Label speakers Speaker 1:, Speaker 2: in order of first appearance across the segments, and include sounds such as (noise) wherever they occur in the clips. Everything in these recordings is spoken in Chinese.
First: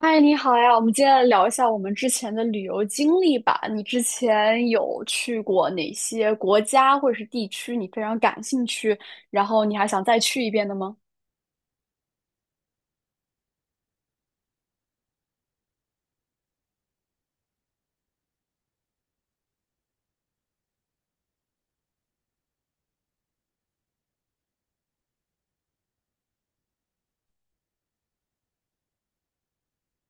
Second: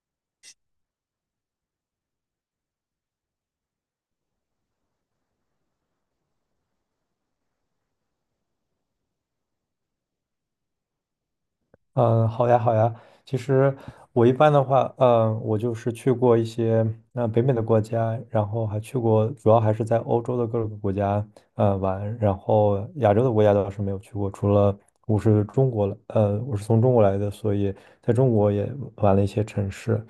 Speaker 1: 嗨，你好呀！我们接来聊一下我们之前的旅游经历吧。你之前有去过哪些国家或者是地区，你非常感兴趣，然后你还想再去一遍的吗？
Speaker 2: 好呀，好呀。其实我一般的话，我就是去过一些北美的国家，然后还去过，主要还是在欧洲的各个国家玩，然后亚洲的国家倒是没有去过，除了我是中国，我是从中国来的，所以在中国也玩了一些城市。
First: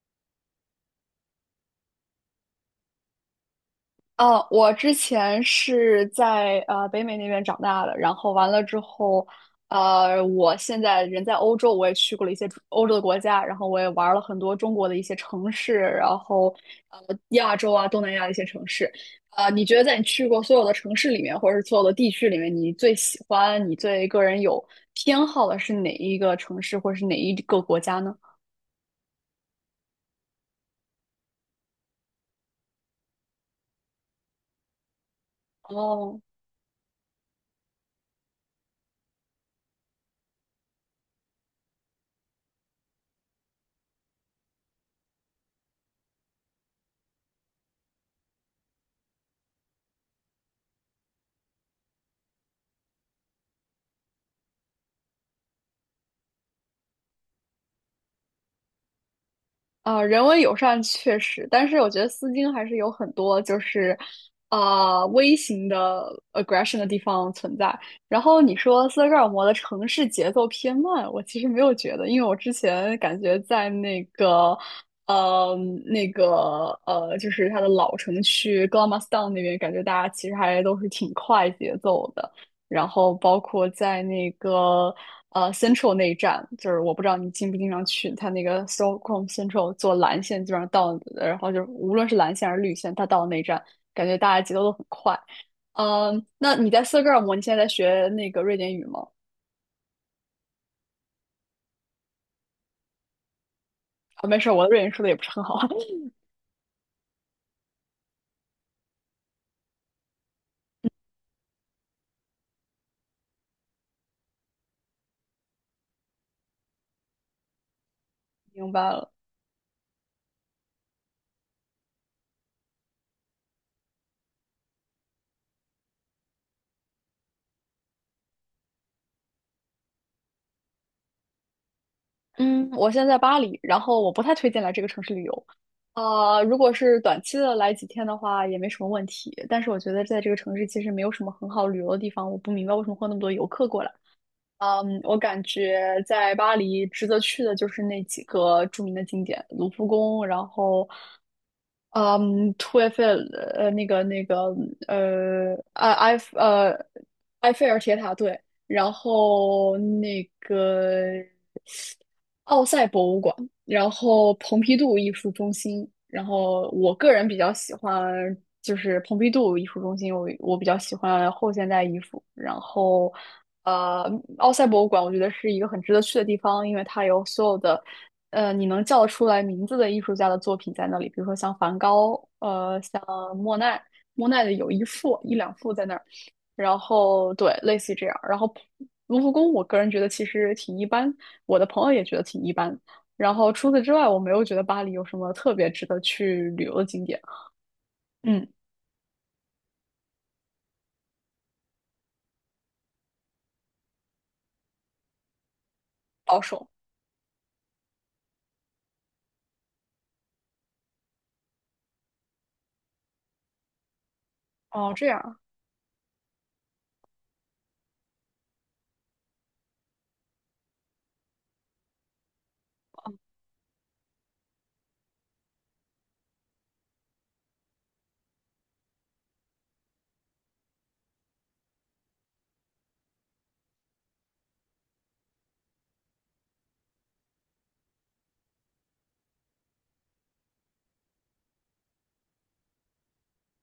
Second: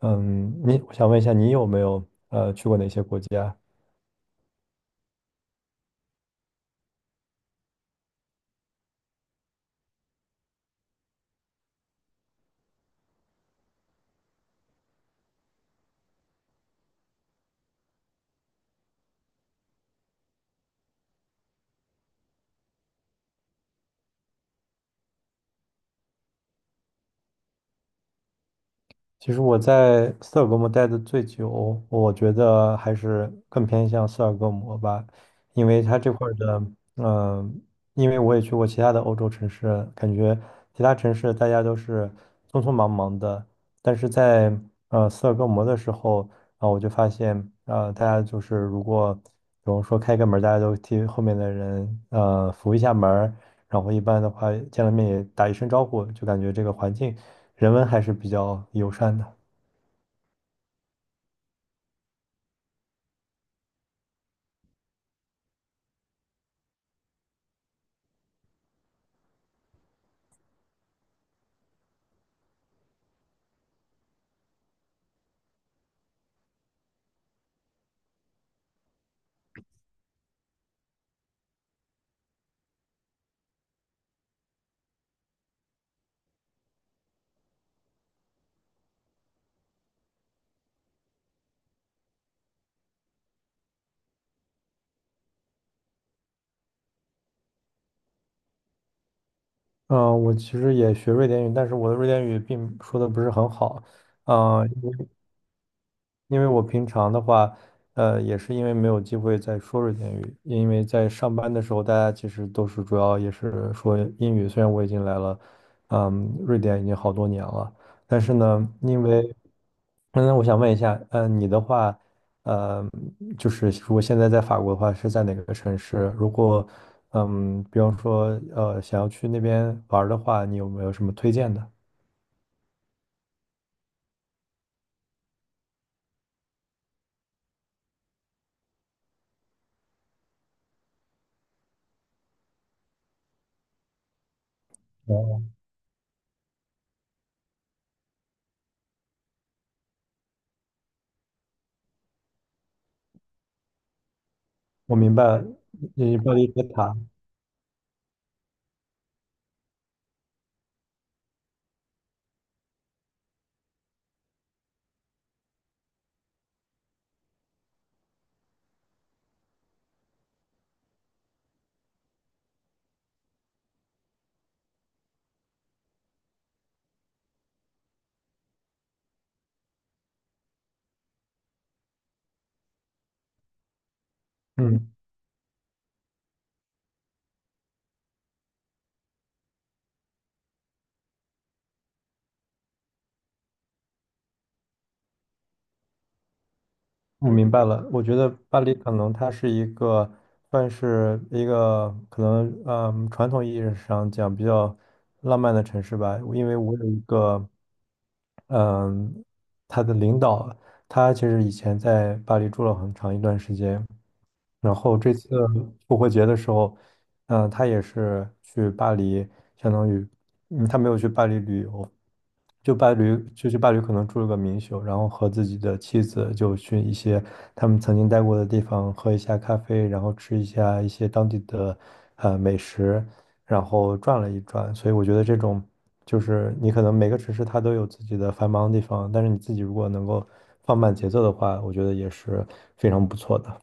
Speaker 2: 我想问一下，你有没有去过哪些国家？
Speaker 1: 哦，我之前是在北美那边长大的，然后完了之后，我现在人在欧洲，我也去过了一些欧洲的国家，然后我也玩了很多中国的一些城市，然后亚洲啊东南亚的一些城市，你觉得在你去过所有的城市里面，或者是所有的地区里面，你最喜欢、你最个人有偏好的是哪一个城市，或者是哪一个国家呢？
Speaker 2: 其实我在斯德哥尔摩待的最久，我觉得还是更偏向斯德哥尔摩吧，因为它这
Speaker 1: 哦，
Speaker 2: 块儿的，嗯、因为我也去过其他的欧洲城市，感觉其他城市大家都是匆匆忙忙的，但是在斯德哥尔摩的时候，我就发现，大家就是如果比如说开个门儿大家都替后面的人扶一下门儿，然后一般的话见了面也打一声招呼，就感觉这个环境人文还是比较友善的。
Speaker 1: 啊，人文友善确实，但是我觉得丝巾还是有很多就是，微型的 aggression 的地方存在。然后你说斯德哥尔摩的城市节奏偏慢，我其实没有觉得，因为我之前感觉在那个，呃，就是它的老城区 g l a m a s t o w n 那边，感觉大家其实还都是挺快节奏的。然后包括在那个Central 那一站，就是我不知道你经不经常去，它那个 Stockholm Central 坐蓝线基本上到，然后就是无论是蓝线还是绿线，它到了那一站，感觉大家节奏都很快。嗯，那你在斯德哥尔摩，你现在在学那个瑞典语吗？
Speaker 2: 我其实也学瑞典语，但是我的瑞典语并说的不是很好。
Speaker 1: 啊，没事儿，我
Speaker 2: 嗯、
Speaker 1: 的瑞典说的也不是很好。(laughs)
Speaker 2: 因为我平常的话，也是因为没有机会再说瑞典语，因为在上班的时候，大家其实都是主要也是说英语。虽然我已经来了，嗯，瑞典已经好多年了，但是呢，
Speaker 1: 明白
Speaker 2: 因
Speaker 1: 了。
Speaker 2: 为，嗯，我想问一下，你的话，呃，就是如果现在在法国的话，是在哪个城市？如果，比方说，想要去那边玩儿的话，你有没有什么推荐的？
Speaker 1: 嗯，我现在在巴黎，然后我不太推荐来这个城市旅游。呃，如果是短期的来几天的话，也没什么问题。但是我觉得在这个城市其实没有什么很好旅游的地方，我不明白为什么会有那么多游客过来。我感
Speaker 2: 哦，
Speaker 1: 觉在巴黎值得去的就是那几个著名的景点，卢浮宫，然后嗯图埃菲尔呃那个那个
Speaker 2: 我明白了，
Speaker 1: 呃埃埃
Speaker 2: 你巴
Speaker 1: 菲
Speaker 2: 黎铁
Speaker 1: 呃
Speaker 2: 塔。
Speaker 1: 埃菲尔铁塔对，然后那个奥赛博物馆。然后蓬皮杜艺术中心，然后我个人比较喜欢就是蓬皮杜艺术中心，我比较喜欢后现代艺术，然后呃，奥赛博物馆我觉得是一个很值得去的地方，因为它有所有的你能叫得出来名字的艺术家的作品在那里，比如说像梵高，像莫奈，莫奈的有
Speaker 2: 嗯。
Speaker 1: 一两幅在那儿，然后对，类似于这样，然后。卢浮宫，我个人觉得其实挺一般，我的朋友也觉得挺一般，然后除此之外，我没有觉得巴黎有什么特别值得去旅游的景点。
Speaker 2: 我明白了，我觉得
Speaker 1: 嗯，
Speaker 2: 巴黎可能它是一个算是一个可能，嗯，传统意义上讲比较浪漫的城市吧。
Speaker 1: 保
Speaker 2: 因为
Speaker 1: 守。
Speaker 2: 我有一个，嗯，他的领导，他其实以前在巴黎住了很长一段时间，然
Speaker 1: 哦，
Speaker 2: 后
Speaker 1: 这
Speaker 2: 这
Speaker 1: 样
Speaker 2: 次
Speaker 1: 啊。
Speaker 2: 复活节的时候，嗯，他也是去巴黎，相当于。就伴侣，就是伴侣可能住了个民宿，然后和自己的妻子就去一些他们曾经待过的地方喝一下咖啡，然后吃一下一些当地的美食，然后转了一转。所以我觉得这种就是你可能每个城市它都有自己的繁忙的地方，但是你自己如果能够放慢节奏的话，我觉得也是非常不错的。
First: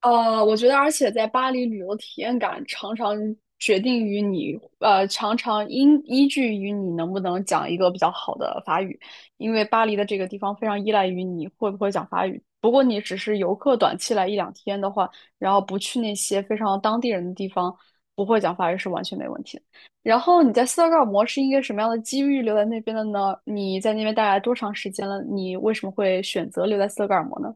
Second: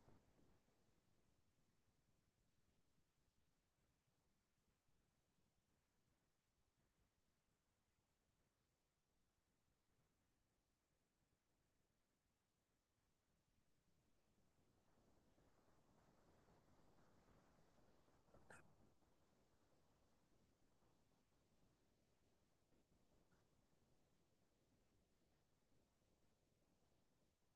Speaker 1: 我觉得，而且在巴黎旅游体验感常常决定于你，常常因依据于你能不能讲一个比较好的法语，因为巴黎的这个地方非常依赖于你会不会讲法语。不过你只是游客短期来一两天的话，然后不去那些非常当地人的地方，不会讲法语是完全没问题的。然后你在斯德哥尔摩是一个什么样的机遇留在那边的呢？你在那边待了多长时间了？你为什么会选择留在斯德哥尔摩呢？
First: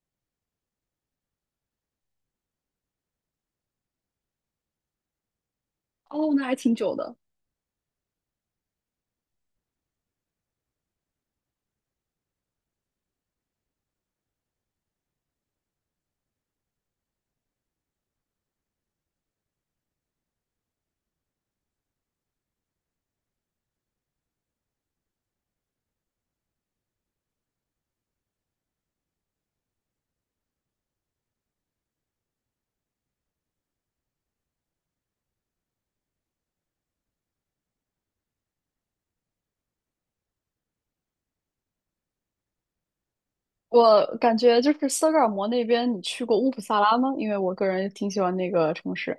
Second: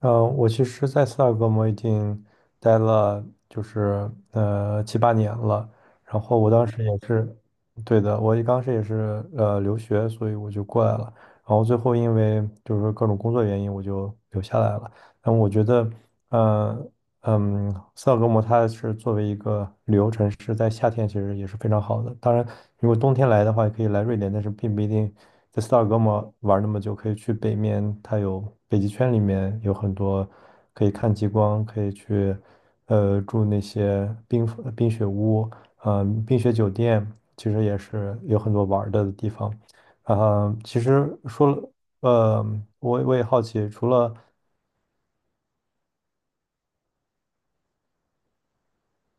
Speaker 2: 我其实在斯德哥尔摩已经待了，就是七八年了。然
Speaker 1: 哦，
Speaker 2: 后
Speaker 1: 那
Speaker 2: 我
Speaker 1: 还
Speaker 2: 当
Speaker 1: 挺
Speaker 2: 时
Speaker 1: 久
Speaker 2: 也
Speaker 1: 的。
Speaker 2: 是，对的，我一当时也是留学，所以我就过来了。然后最后因为就是各种工作原因，我就留下来了。但我觉得，呃。嗯，斯德哥摩它是作为一个旅游城市，在夏天其实也是非常好的。当然，如果冬天来的话，也可以来瑞典，但是并不一定在斯德哥摩玩那么久。可以去北面，它有北极圈，里面有很多可以看极光，可以去住那些冰雪屋，冰雪酒店，其实也是有很多玩儿的地方。其实说了，呃，我也好奇，除
Speaker 1: 我
Speaker 2: 了
Speaker 1: 感觉就是斯德哥尔摩那边，你去过乌普萨拉吗？因为我个人挺喜欢那个城市。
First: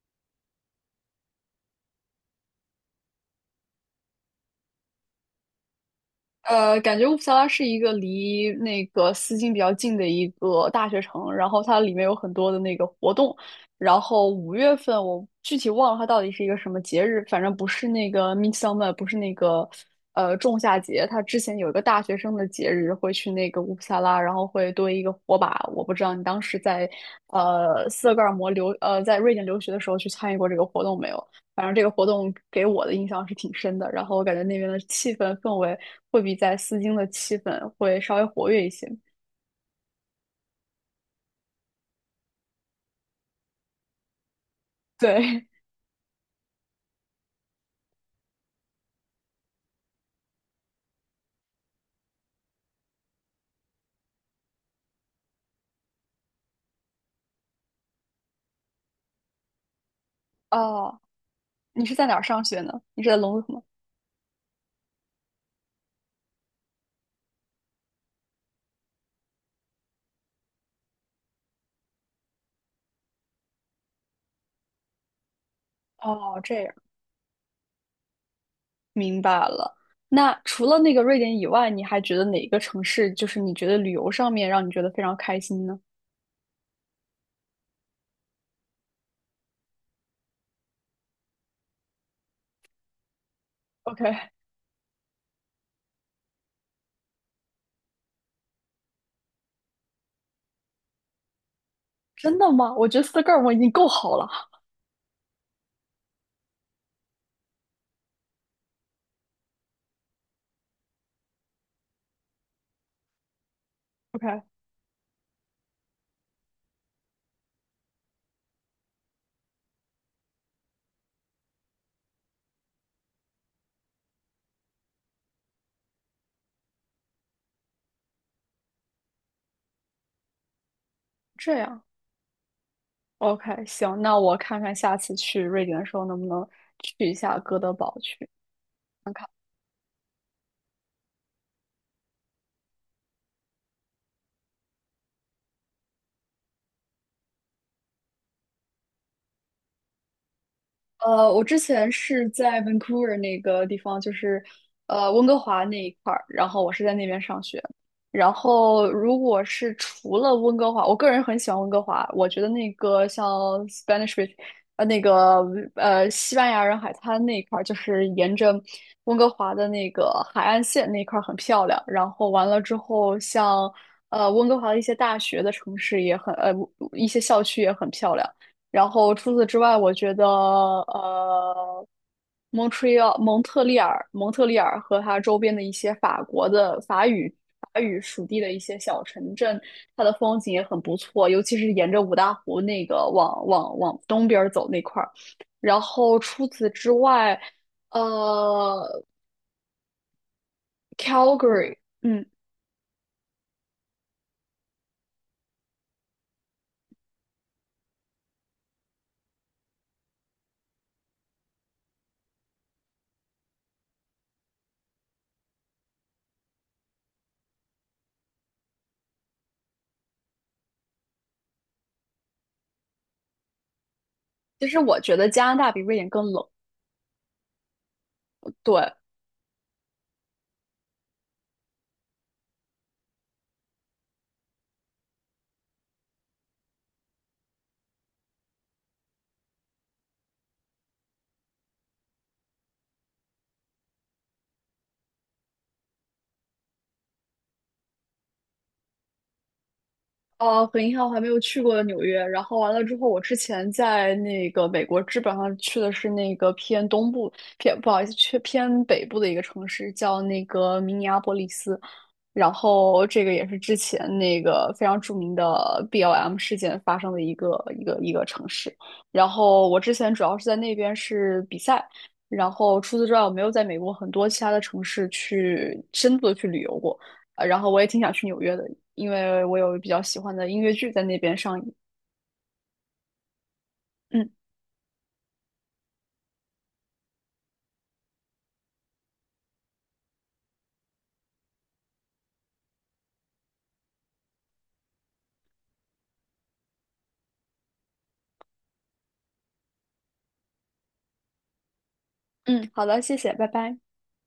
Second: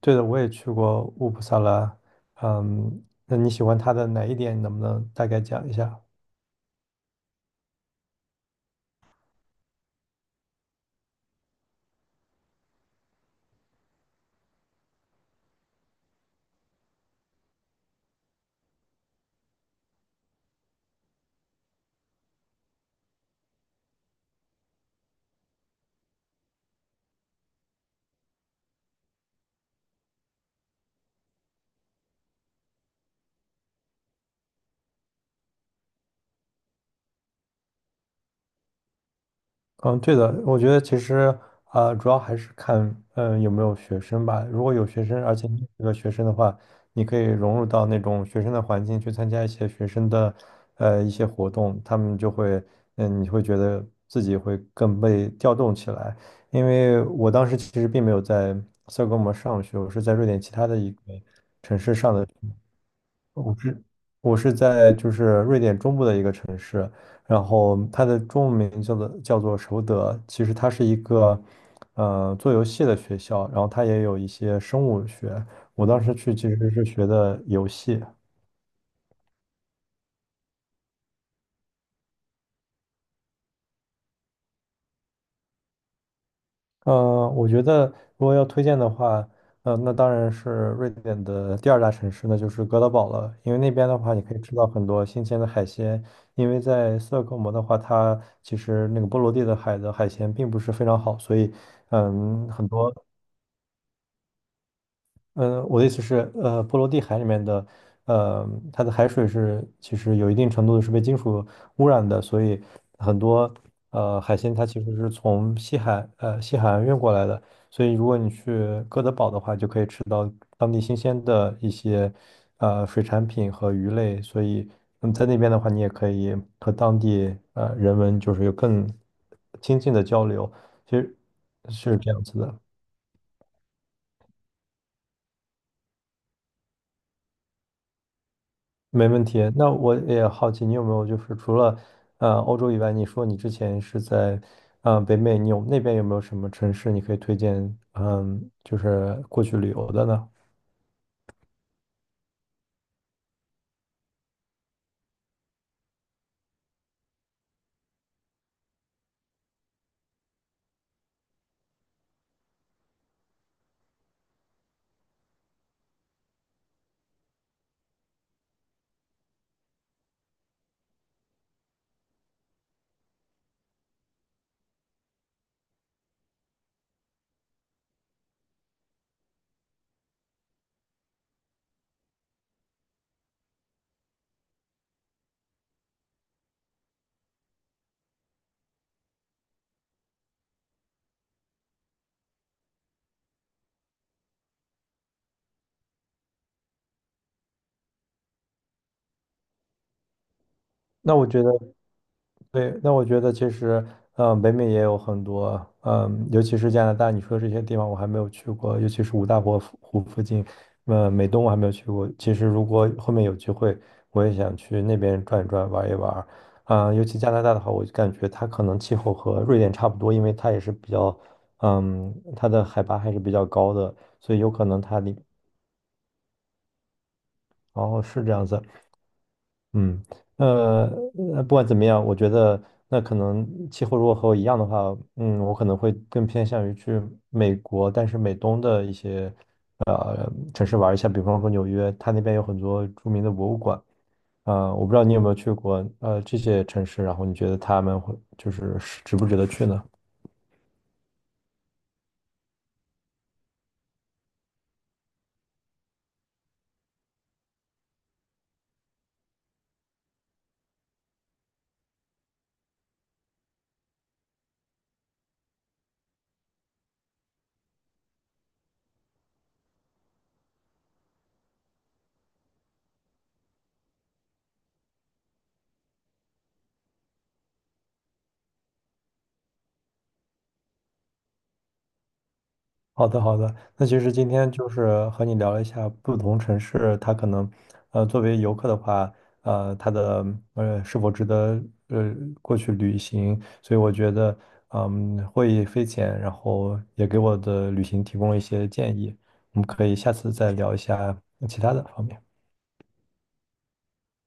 Speaker 2: 对的，我也去过乌普萨拉。嗯，那你喜欢他的哪一点？能不能大概讲一下？
Speaker 1: 呃，感觉乌普萨拉是一个离那个斯金比较近的一个大学城，然后它里面有很多的那个活动，然后五月份我具体忘了它到底是一个什么节日，反正不是那个 Midsummer,不是那个仲夏节，它之前有一个大学生的节日会去那个乌普萨拉，然后会堆一个火把，我不知道你当时在呃斯德哥尔摩留呃在瑞典留学的时候去参与过这个活动没有？反正这个活动给我的印象是挺深的，然后我感觉那边的气氛氛围会比在丝巾的气氛会稍微活跃一些。
Speaker 2: 嗯，对的，我觉得其实主要还是看嗯有没有学生吧。如果有学生，而且
Speaker 1: 对，
Speaker 2: 你是个学生的话，你可以融入到那种学生的环境去参加一些学生的一些活动，他们就会嗯你会觉得自己会更被调动起来。因为我当时其实并没有在斯德哥尔摩上学，我是在瑞典
Speaker 1: (laughs)
Speaker 2: 其他的一
Speaker 1: 哦，
Speaker 2: 个城
Speaker 1: 你是
Speaker 2: 市。
Speaker 1: 在哪儿上学呢？你是在龙谷
Speaker 2: 我
Speaker 1: 吗？
Speaker 2: 是我是在就是瑞典中部的一个城市，然后它的中文名叫做首德，其实它是一个做游戏的学校，然后它也有一些生物学，我当时去
Speaker 1: 哦，
Speaker 2: 其
Speaker 1: 这
Speaker 2: 实
Speaker 1: 样，
Speaker 2: 是学的游戏。
Speaker 1: 明白了。那除了那个瑞典以外，你还觉得哪个城市就是你觉得旅游上面让你觉得非常开心呢
Speaker 2: 我觉得如果要推荐的话，那当然是瑞典的第二大城市，那就是哥德堡了。因为那边的话，你
Speaker 1: ？OK,
Speaker 2: 可以吃到很多新鲜的海鲜。因为在斯德哥尔摩的话，它其实那个波罗的海的海鲜并不是非常好，所以，
Speaker 1: 真
Speaker 2: 嗯，
Speaker 1: 的
Speaker 2: 很
Speaker 1: 吗？我
Speaker 2: 多
Speaker 1: 觉得斯德哥尔摩已经够好了。
Speaker 2: 我的意思是，波罗的海里面的，呃，它的海水是其实有一定程度的是被金属污染的，所以很多海
Speaker 1: OK,
Speaker 2: 鲜它其实是从西海岸运过来的，所以如果你去哥德堡的话，就可以吃到当地新鲜的一些水产品和鱼类，所以嗯在那边的话，你也可以和当地人文就是有更亲近的交流，其实
Speaker 1: 这样
Speaker 2: 是这样子的。
Speaker 1: ，OK,行，那我看看下次去瑞典的时候能不能去一下哥德堡去。
Speaker 2: 没
Speaker 1: 看
Speaker 2: 问
Speaker 1: 看。
Speaker 2: 题。那我也好奇，你有没有就是除了欧洲以外，你说你之前是在北美，你有那边有没有什么城市你可以推荐？嗯，就是过去旅游的呢？
Speaker 1: 呃，我之前是在 Vancouver 那个地方，就是温哥华那一块儿，然后我是在那边上学。然后如果是除了温哥华，我个人很喜欢温哥华，我觉得那个像 Spanish Bay,呃那个西班牙人海滩那一块儿，就是沿着温哥华的那个海岸线那一块儿很漂亮。然后完了之后像，温哥华的一些大学的城市也很一些校区也很漂亮。然后除此之外，我觉得呃，蒙特利尔和它周边的一些法国的法语法语属地的一些小城镇，它的风景也很不错，尤其是沿着五大湖那个往东边儿走那块儿。然后除此之外，呃
Speaker 2: 那我觉得。
Speaker 1: ，Calgary,嗯，
Speaker 2: 对，那我觉得其实，嗯，北美也有很多，嗯，尤其是加拿大，你说这些地方我还没有去过，尤其是五大湖附近，嗯，美东我还没有去过。其实如果后面有机会，我也想去那边转一转，玩一玩。嗯，尤其加拿大的话，我就感觉它可能气候和瑞典差不多，因为它也是比较，嗯，它的海拔还是比较高的，所以有可
Speaker 1: 其实
Speaker 2: 能
Speaker 1: 我
Speaker 2: 它
Speaker 1: 觉
Speaker 2: 里，
Speaker 1: 得加拿大比瑞典更冷。
Speaker 2: 哦，是这样子。
Speaker 1: 对。
Speaker 2: 嗯，呃，不管怎么样，我觉得那可能气候如果和我一样的话，嗯，我可能会更偏向于去美国，但是美东的一些城市玩一下，比方说纽约，它那边有很多著名的博物馆，我不知道你有没有去过这些城市，然后你觉得他们会就是值不值得去呢？
Speaker 1: 呃，很遗憾，我还没有去过纽约。然后完了之后，我之前在那个美国，基本上去的是那个偏东部，偏不好意思，去偏北部的一个城市，叫那个明尼阿波利斯。然后这个也是之前那个非常著名的 BLM 事件发生的一个城市。然后我之前主要是在那边是比赛，然后除此之外，我没有在美国很多其他的城市去深度的去旅游过。然后我也挺想去纽约的，因为我有比较喜欢的音乐剧在那边上映。
Speaker 2: 好的，好的。那其实今
Speaker 1: 嗯
Speaker 2: 天就是和你聊了一下不同城市，它可能，作为游客的话，它的是否值得呃过去旅行？所以我觉得，嗯，获益匪浅，然后也给我的旅行提供了一些建议。我们可以下次再聊一下其他的方面。
Speaker 1: 嗯，好的，谢谢，拜拜。